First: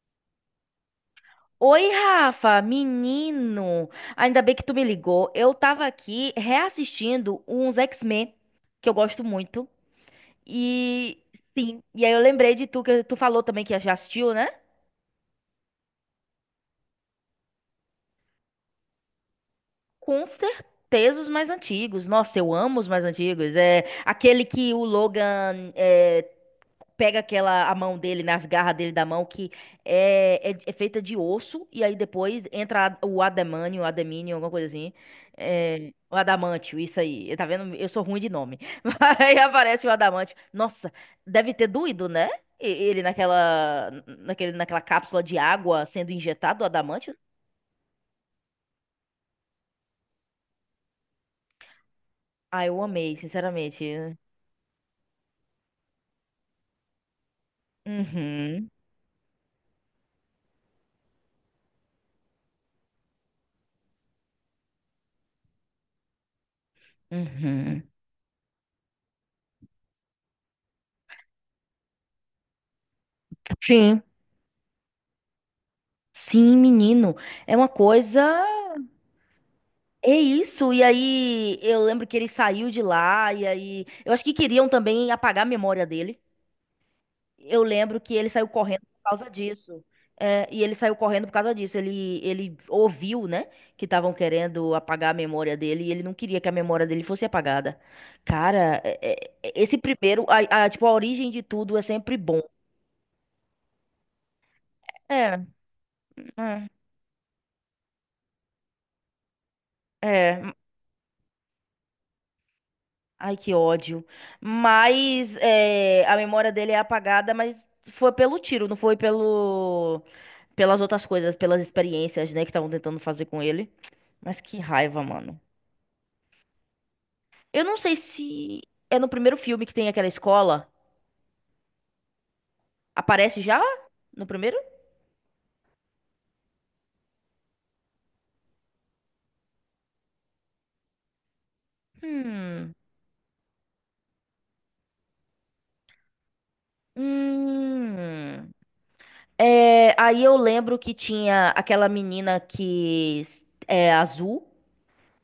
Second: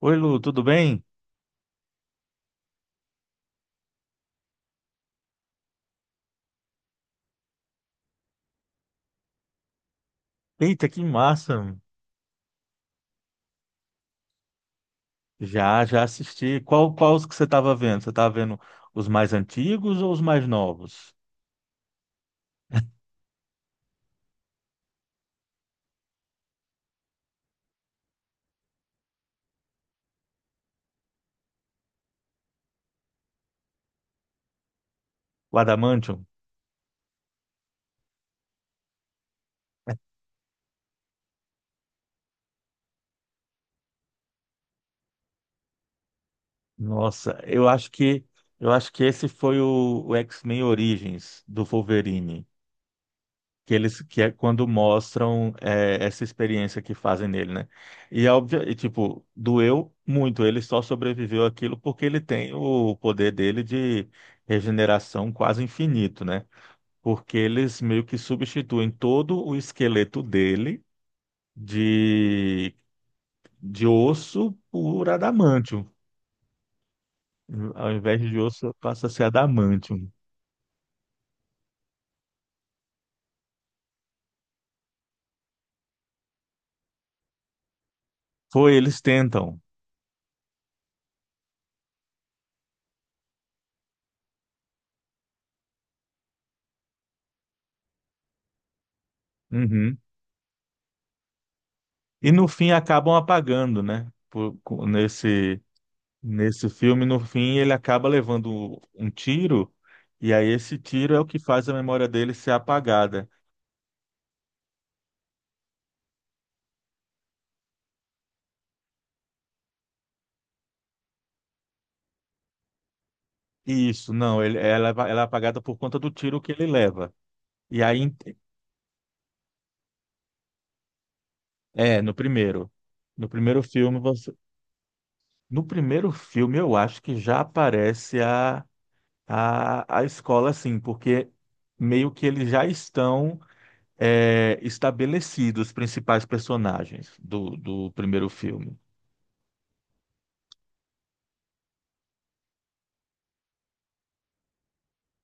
Oi, Lu, tudo bem? Oi, Rafa, menino. Ainda bem que tu me ligou. Eu tava aqui reassistindo uns X-Men que eu gosto muito. Eita, que E massa! sim, e aí eu lembrei de tu que tu falou também que já assistiu, né? Já assisti. Qual os que você estava vendo? Você estava vendo os mais antigos ou os Com mais novos? certeza os mais antigos. Nossa, eu amo os mais antigos. É aquele que o Logan é, pega aquela a mão dele nas garras dele da mão que é feita de osso e aí depois entra o adamínio, alguma coisa assim. O É, o Adamantium? adamantio, isso aí. Tá vendo? Eu sou ruim de nome. Aí aparece o adamantio. Nossa, deve ter doído, né? Ele naquela cápsula de água sendo injetado o adamantio. Nossa, eu acho que esse foi o X-Men Origins do Wolverine, Ah, eu amei, que eles sinceramente. que é quando mostram essa experiência que fazem nele, né? E é óbvio, Uhum, e, tipo, doeu muito. Ele só sobreviveu àquilo porque ele tem o poder dele de regeneração quase infinito, né? Porque eles uhum. meio que substituem todo o esqueleto dele de, de Sim, osso por adamantium. sim, menino. É uma Ao invés coisa. de osso, passa a ser adamantium. É isso. E aí, eu lembro que ele saiu de lá, e aí. Eu acho que queriam também apagar a memória dele. Eu lembro que ele saiu Foi, correndo eles por causa tentam. disso. É, e ele saiu correndo por causa disso. Ele ouviu, né, que estavam querendo apagar a memória dele, e ele não queria que a memória dele fosse apagada. Cara, esse Uhum. primeiro, tipo, a origem de tudo é sempre E bom. no fim acabam apagando, né? É, Nesse, é. nesse filme, no fim, ele acaba levando um tiro, e É, aí esse tiro é o que faz a memória dele ser apagada. Ai, que ódio. Mas é, a memória dele é apagada, mas foi pelo tiro, não foi pelo pelas outras coisas, pelas experiências, né, que estavam tentando fazer com ele. Isso, Mas não, que raiva, ela é mano. apagada por conta do tiro que ele leva. Eu não E sei aí se é no primeiro filme que tem aquela escola. é, no primeiro. No Aparece já? primeiro filme, No você. primeiro? No primeiro filme, eu acho que já aparece a escola, assim, porque meio que eles já Hum. estão estabelecidos, os principais personagens do primeiro Hum. filme. É, aí eu lembro que tinha aquela menina é azul.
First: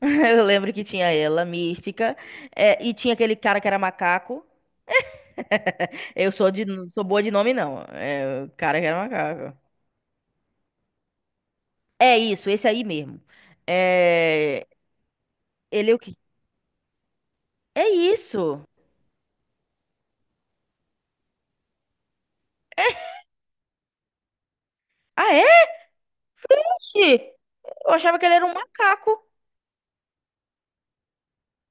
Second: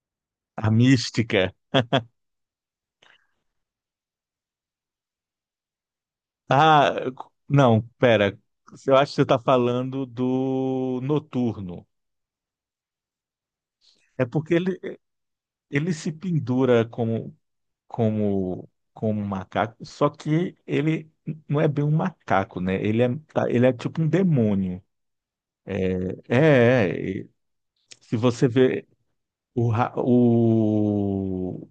Eu A lembro que tinha ela, Mística. mística, é, e tinha aquele cara que era macaco. Não Ah, sou boa de nome, não. não, pera. É, o cara que Eu era acho que você está macaco. falando do Noturno. É isso, esse aí mesmo. É porque É, ele ele é o se quê? pendura como É isso. como como um macaco, só que ele não é bem um macaco, né? Ele é, ele é tipo um demônio. Ah, é? É, é, e Oxi! Eu se achava que ele era você um vê macaco. o, ra- o,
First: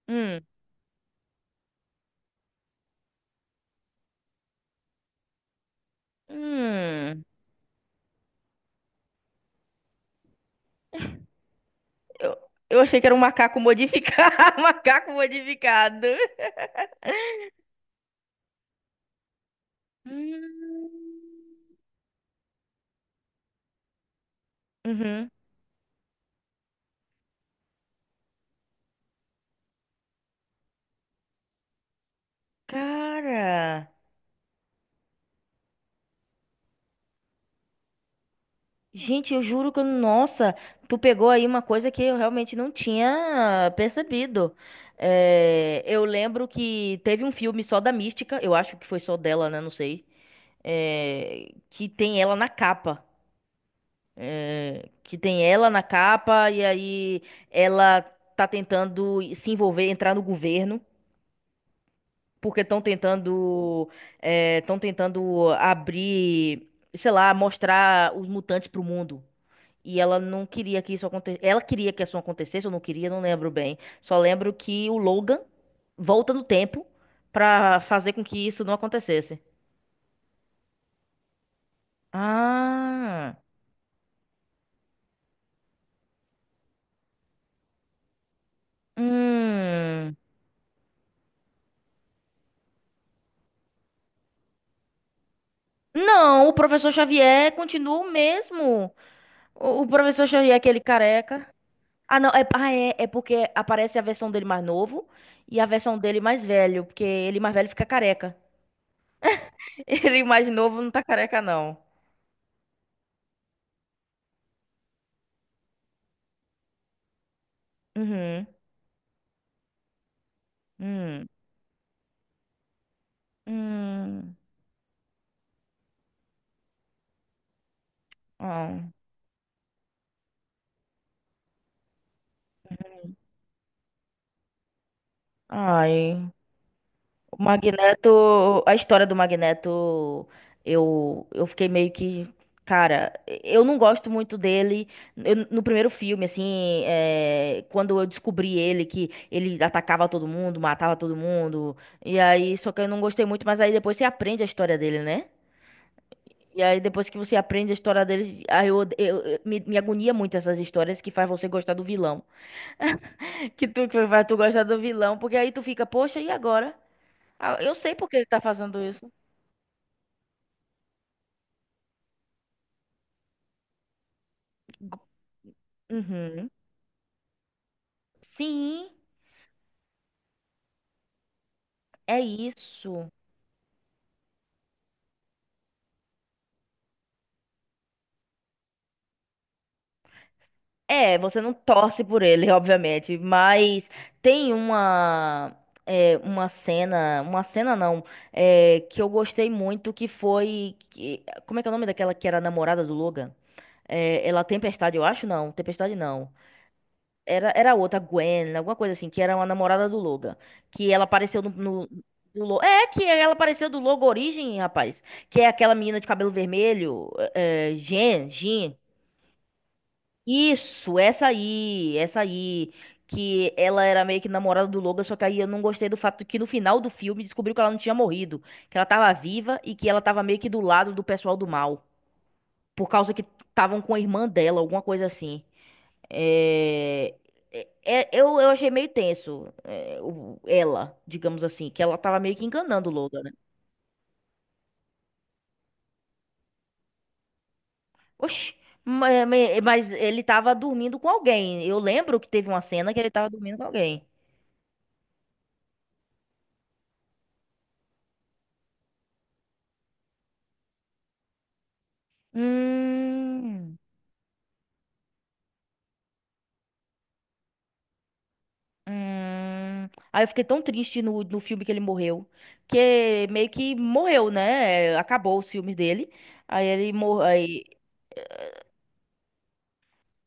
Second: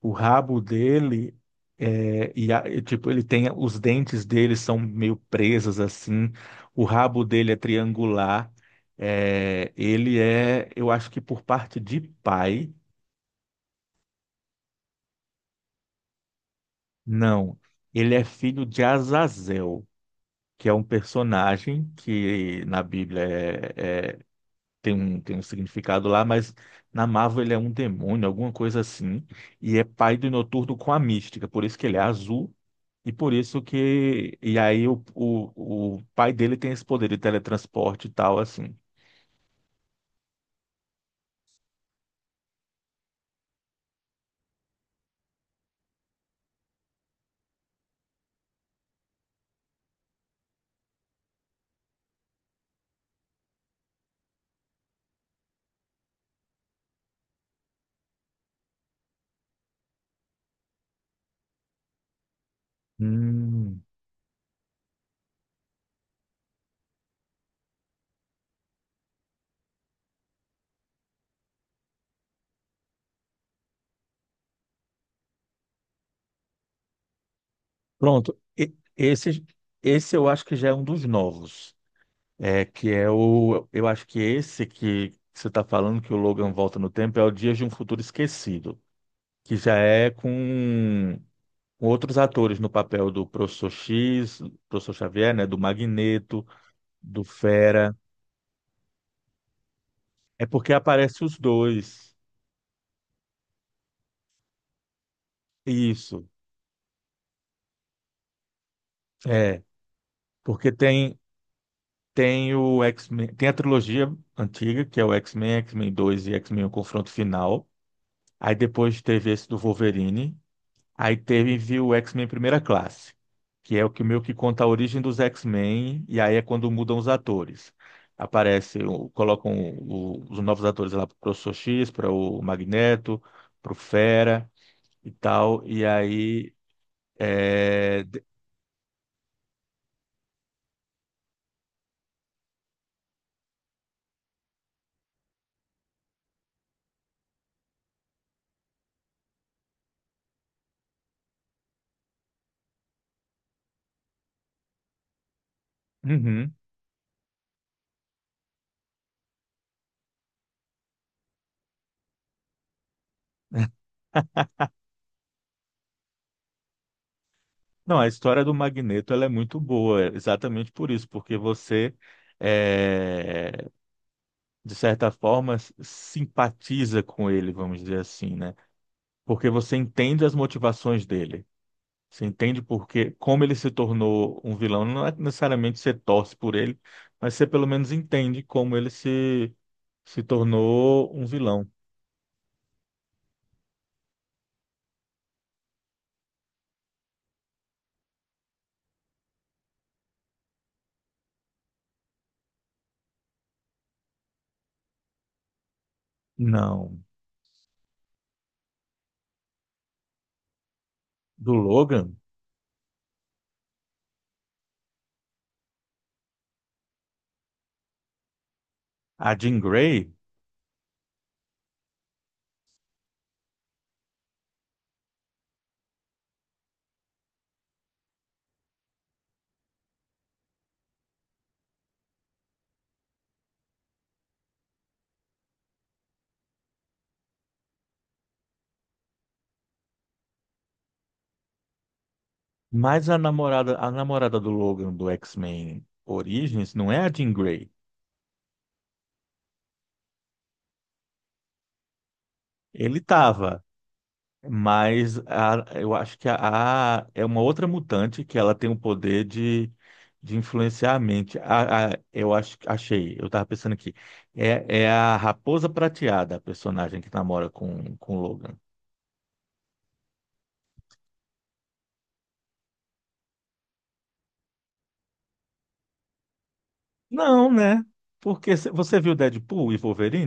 o Hum. rabo dele, é, e, tipo, ele tem os dentes dele são meio presos assim, o Hum. rabo dele é triangular, é, ele é, eu acho que por parte de Eu, pai, eu achei que era um macaco modificado. Macaco modificado. não, ele é filho de Azazel, que é um Hum. personagem que na Bíblia tem Uhum. tem um significado lá, mas na Marvel ele é um demônio, alguma coisa assim, e é pai do Noturno com a Mística, por isso que ele é azul, e por isso Cara. que. E aí o pai dele tem esse poder de teletransporte e tal, assim. Gente, eu juro que, nossa, tu pegou aí uma coisa que eu realmente não tinha percebido. É, eu lembro que teve um filme só da Mística, eu acho que foi só dela, né? Não sei. É, que tem ela na capa. É, que tem ela na capa e aí ela tá tentando se envolver, entrar no governo, porque Hum, estão tentando abrir, sei lá, mostrar os mutantes pro mundo. E ela não queria que isso acontecesse. Ela queria que isso acontecesse, eu não queria, não lembro bem. Só lembro que o Logan volta no tempo pra fazer com pronto. que isso não acontecesse. Esse, esse eu acho que já é um dos novos. É que é Ah. o. Eu acho que esse que você está falando que o Logan volta no tempo é o Dias de um Futuro Esquecido, que já é Hum. com outros atores no papel do Professor X, Professor Xavier, né, do Magneto, Não, o professor do Xavier Fera. continua o mesmo. O professor É Xavier, porque aquele aparece os careca. dois. Ah, não, porque aparece a versão dele mais novo e a versão dele Isso. mais velho, porque ele mais velho fica careca. É, Ele mais porque novo não tá tem careca, não. O X-Men, tem a trilogia antiga, que é o X-Men, X-Men 2 e X-Men O Confronto Final. Uhum. Aí depois teve esse do Wolverine. Aí Hum. teve viu, o X-Men Primeira Classe, que é o que meio que Hum. conta a origem dos X-Men, e aí é quando mudam os atores. Aparece, Ah, colocam os novos atores lá para o Professor X, para o Magneto, para o Fera e tal. E ai, aí o é... de-. Magneto, a história do Magneto, eu fiquei meio que, cara, eu não gosto muito dele. No primeiro filme, assim, é, quando eu descobri ele, que ele atacava todo mundo, matava todo mundo, e aí, só que eu não gostei muito, mas aí depois você aprende a história dele, né? Uhum. E aí, depois que você aprende a história dele, aí me agonia muito essas histórias que faz você gostar do vilão. Que tu, que faz tu gostar do vilão, porque aí tu fica, poxa, e agora? Ah, eu sei Não, a por que ele tá história do fazendo isso. Magneto ela é muito boa, é exatamente por isso, porque você é, de certa forma Uhum. simpatiza com ele, vamos dizer assim, né? Sim, Porque você entende as motivações dele. é Você entende isso. porque como ele se tornou um vilão, não é necessariamente você torce por ele, mas você pelo menos entende como ele se tornou É, um você não vilão. torce por ele, obviamente, mas tem uma é, uma cena não, é, que eu gostei muito, como é que é o nome daquela que era a namorada do Logan? É, ela Tempestade, eu acho não, Tempestade não. Não, Era outra, Gwen, alguma coisa assim, que era uma namorada do Logan. Que ela apareceu no, do no- Logan, do Lo- É, que ela apareceu do Logo Origem, rapaz. Que é aquela menina de cabelo vermelho, Jean. a Jean Grey, Isso, essa aí, essa aí. Que ela era meio que namorada do Logan, só que aí eu não gostei do fato que no final do filme descobriu que ela não tinha morrido. Que ela tava viva e que ela tava meio que do lado do pessoal do mal. Por causa que estavam com a irmã dela, alguma coisa assim. É, eu achei meio tenso, ela, digamos assim, que ela tava meio que enganando o mas Logan, né? A namorada do Logan do X-Men Origins não é a Jean Grey. Oxi, ma- ma- mas, ele tava dormindo com alguém. Eu lembro que teve uma cena Ele que ele tava dormindo com estava. alguém. Eu acho que é uma outra mutante que ela tem o poder de influenciar a mente. Eu acho, achei, eu estava pensando Hum, aqui. É, é a Raposa Prateada, a personagem que namora com o Logan. hum. Aí eu fiquei tão triste no filme que ele morreu. Que meio que morreu, né? Acabou os filmes dele. Aí ele morreu. Não, né? Porque você viu Deadpool e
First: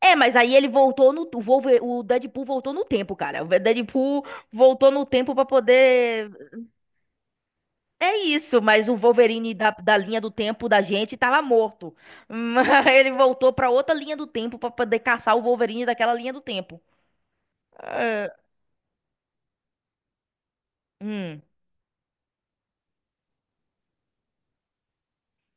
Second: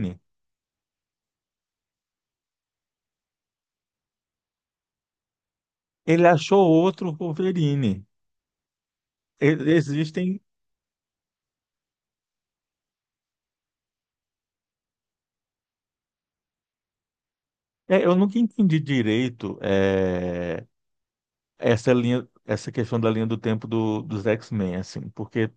É, mas aí ele voltou no. O Wolver- o Deadpool voltou no tempo, cara. O Deadpool voltou no tempo pra Ele poder. achou outro Wolverine. É isso, mas o Wolverine E- da linha do Existem. tempo da gente tava morto. Mas ele voltou pra outra linha do tempo pra poder caçar o Wolverine daquela linha do tempo. É, eu É. nunca entendi direito Hum. essa linha, essa questão da linha do tempo dos X-Men, assim, porque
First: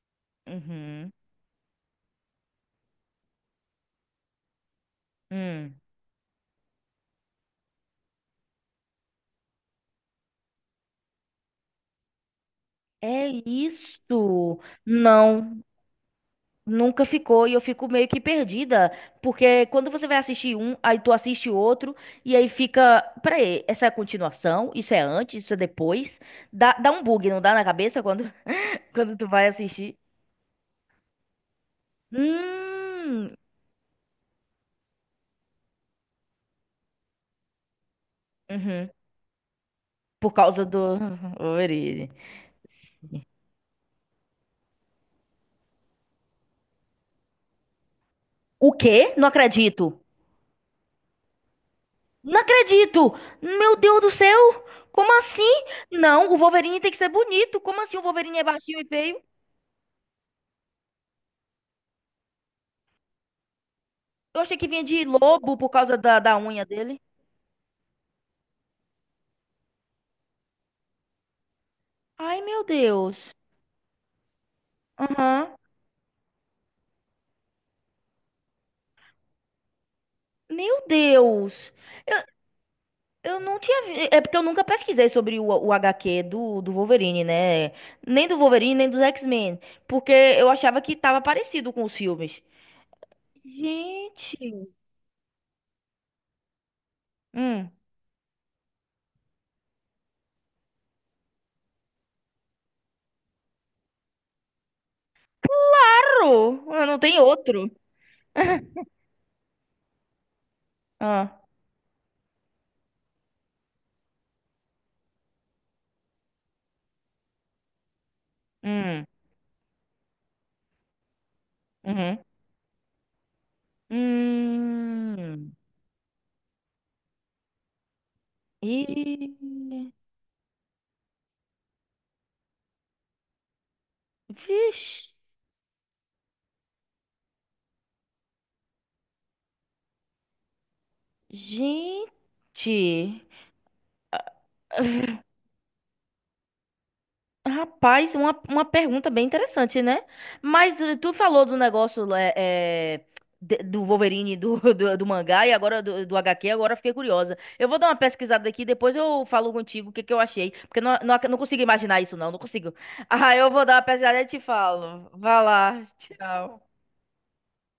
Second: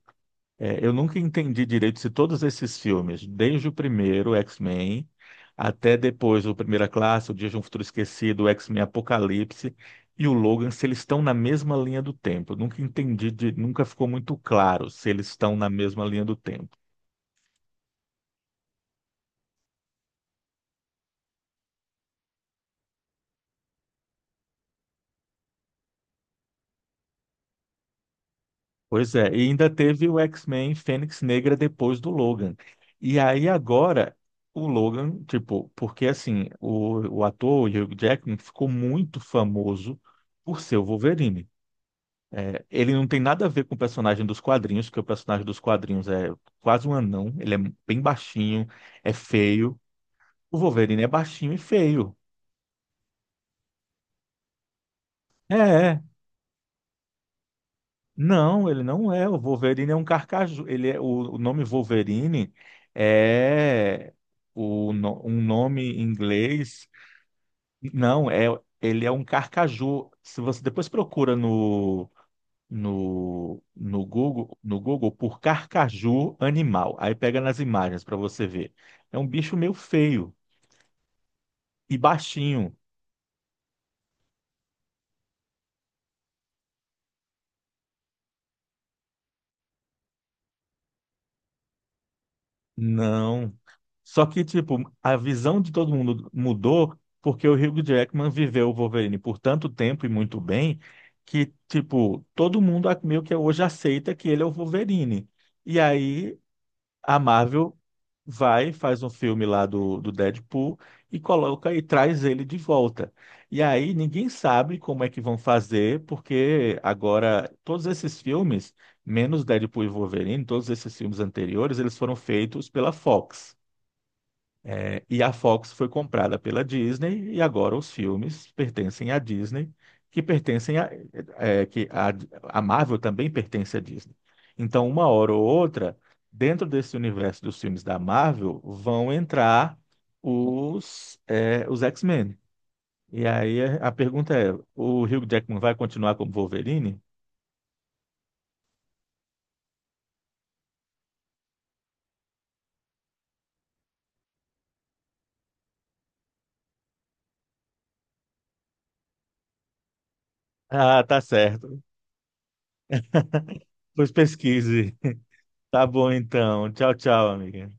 é, eu Uhum. nunca entendi direito se todos esses filmes, desde o primeiro, X-Men, Hum. até depois o Primeira Classe, o Dia de um Futuro Esquecido, o X-Men Apocalipse e o Logan, se eles estão na mesma linha do tempo. Eu nunca É entendi, de- nunca ficou muito isso. claro se eles estão Não. na mesma linha do tempo. Nunca ficou e eu fico meio que perdida, porque quando você vai assistir um, aí tu assiste outro e aí fica, peraí, essa é a continuação, isso é antes, isso é depois. Dá um bug, não dá na cabeça quando, Pois quando tu é, e vai ainda assistir? teve o X-Men Fênix Negra depois do Logan. E Hum, aí agora, o Logan, tipo, porque assim, o ator, o Hugh Jackman, ficou uhum, muito famoso por por causa ser o do Wolverine. origem. É, ele não tem nada a ver com o personagem dos quadrinhos, porque o personagem dos quadrinhos é quase um anão, ele é bem baixinho, O quê? é Não feio. acredito. O Wolverine é baixinho e feio. Não acredito! Meu Deus do céu! Como assim? É, é. Não, o Wolverine tem que ser bonito. Como assim o Wolverine é Não, baixinho ele e não feio? é. O Wolverine é um carcaju. Ele é, o nome Wolverine é Eu achei que vinha o, de no- um lobo por nome causa em da unha inglês. dele. Não, é, ele é um carcaju. Se você depois procura Ai, meu Deus. No Google, no Google por Aham. carcaju animal. Aí pega nas imagens para você ver. É um bicho meio feio Meu Deus. e Eu, baixinho. eu não tinha. Vi- É porque eu nunca pesquisei sobre o HQ do Wolverine, né? Nem do Wolverine, nem dos X-Men. Porque eu achava que tava parecido com os filmes. Não. Só que, Gente. tipo, a visão de todo mundo mudou porque o Hum. Hugh Jackman viveu o Wolverine por tanto tempo e muito bem que, tipo, todo mundo meio que hoje aceita que ele é o Wolverine. E aí Claro! Ah, não a tem outro. Marvel vai, faz um filme lá do Deadpool e Ah. coloca e traz ele de volta. E aí ninguém sabe como é que vão fazer, porque agora todos esses filmes, Hum. menos Deadpool e Wolverine, todos esses filmes anteriores, eles foram Uhum. feitos pela Fox. É, e a Hum. Fox foi comprada pela Disney e agora os filmes pertencem à Disney, E. que pertencem a, é, que a Marvel também pertence à Disney. Então, uma Vixe. hora ou outra, dentro desse universo dos filmes da Marvel, vão entrar os, é, os X-Men. Gente. E aí é, a pergunta é: o Hugh Jackman vai continuar como Wolverine? Rapaz, uma pergunta bem interessante, né? Mas tu falou do negócio do Wolverine do, do mangá e agora do HQ, agora eu fiquei curiosa. Eu vou dar uma pesquisada aqui, depois eu falo contigo o que eu achei, porque Ah, tá não consigo certo. imaginar isso, não consigo. Ah, eu vou dar uma Pois pesquisada e te pesquise. falo. Vá lá, Tá bom então. tchau. Tchau, tchau, amiga.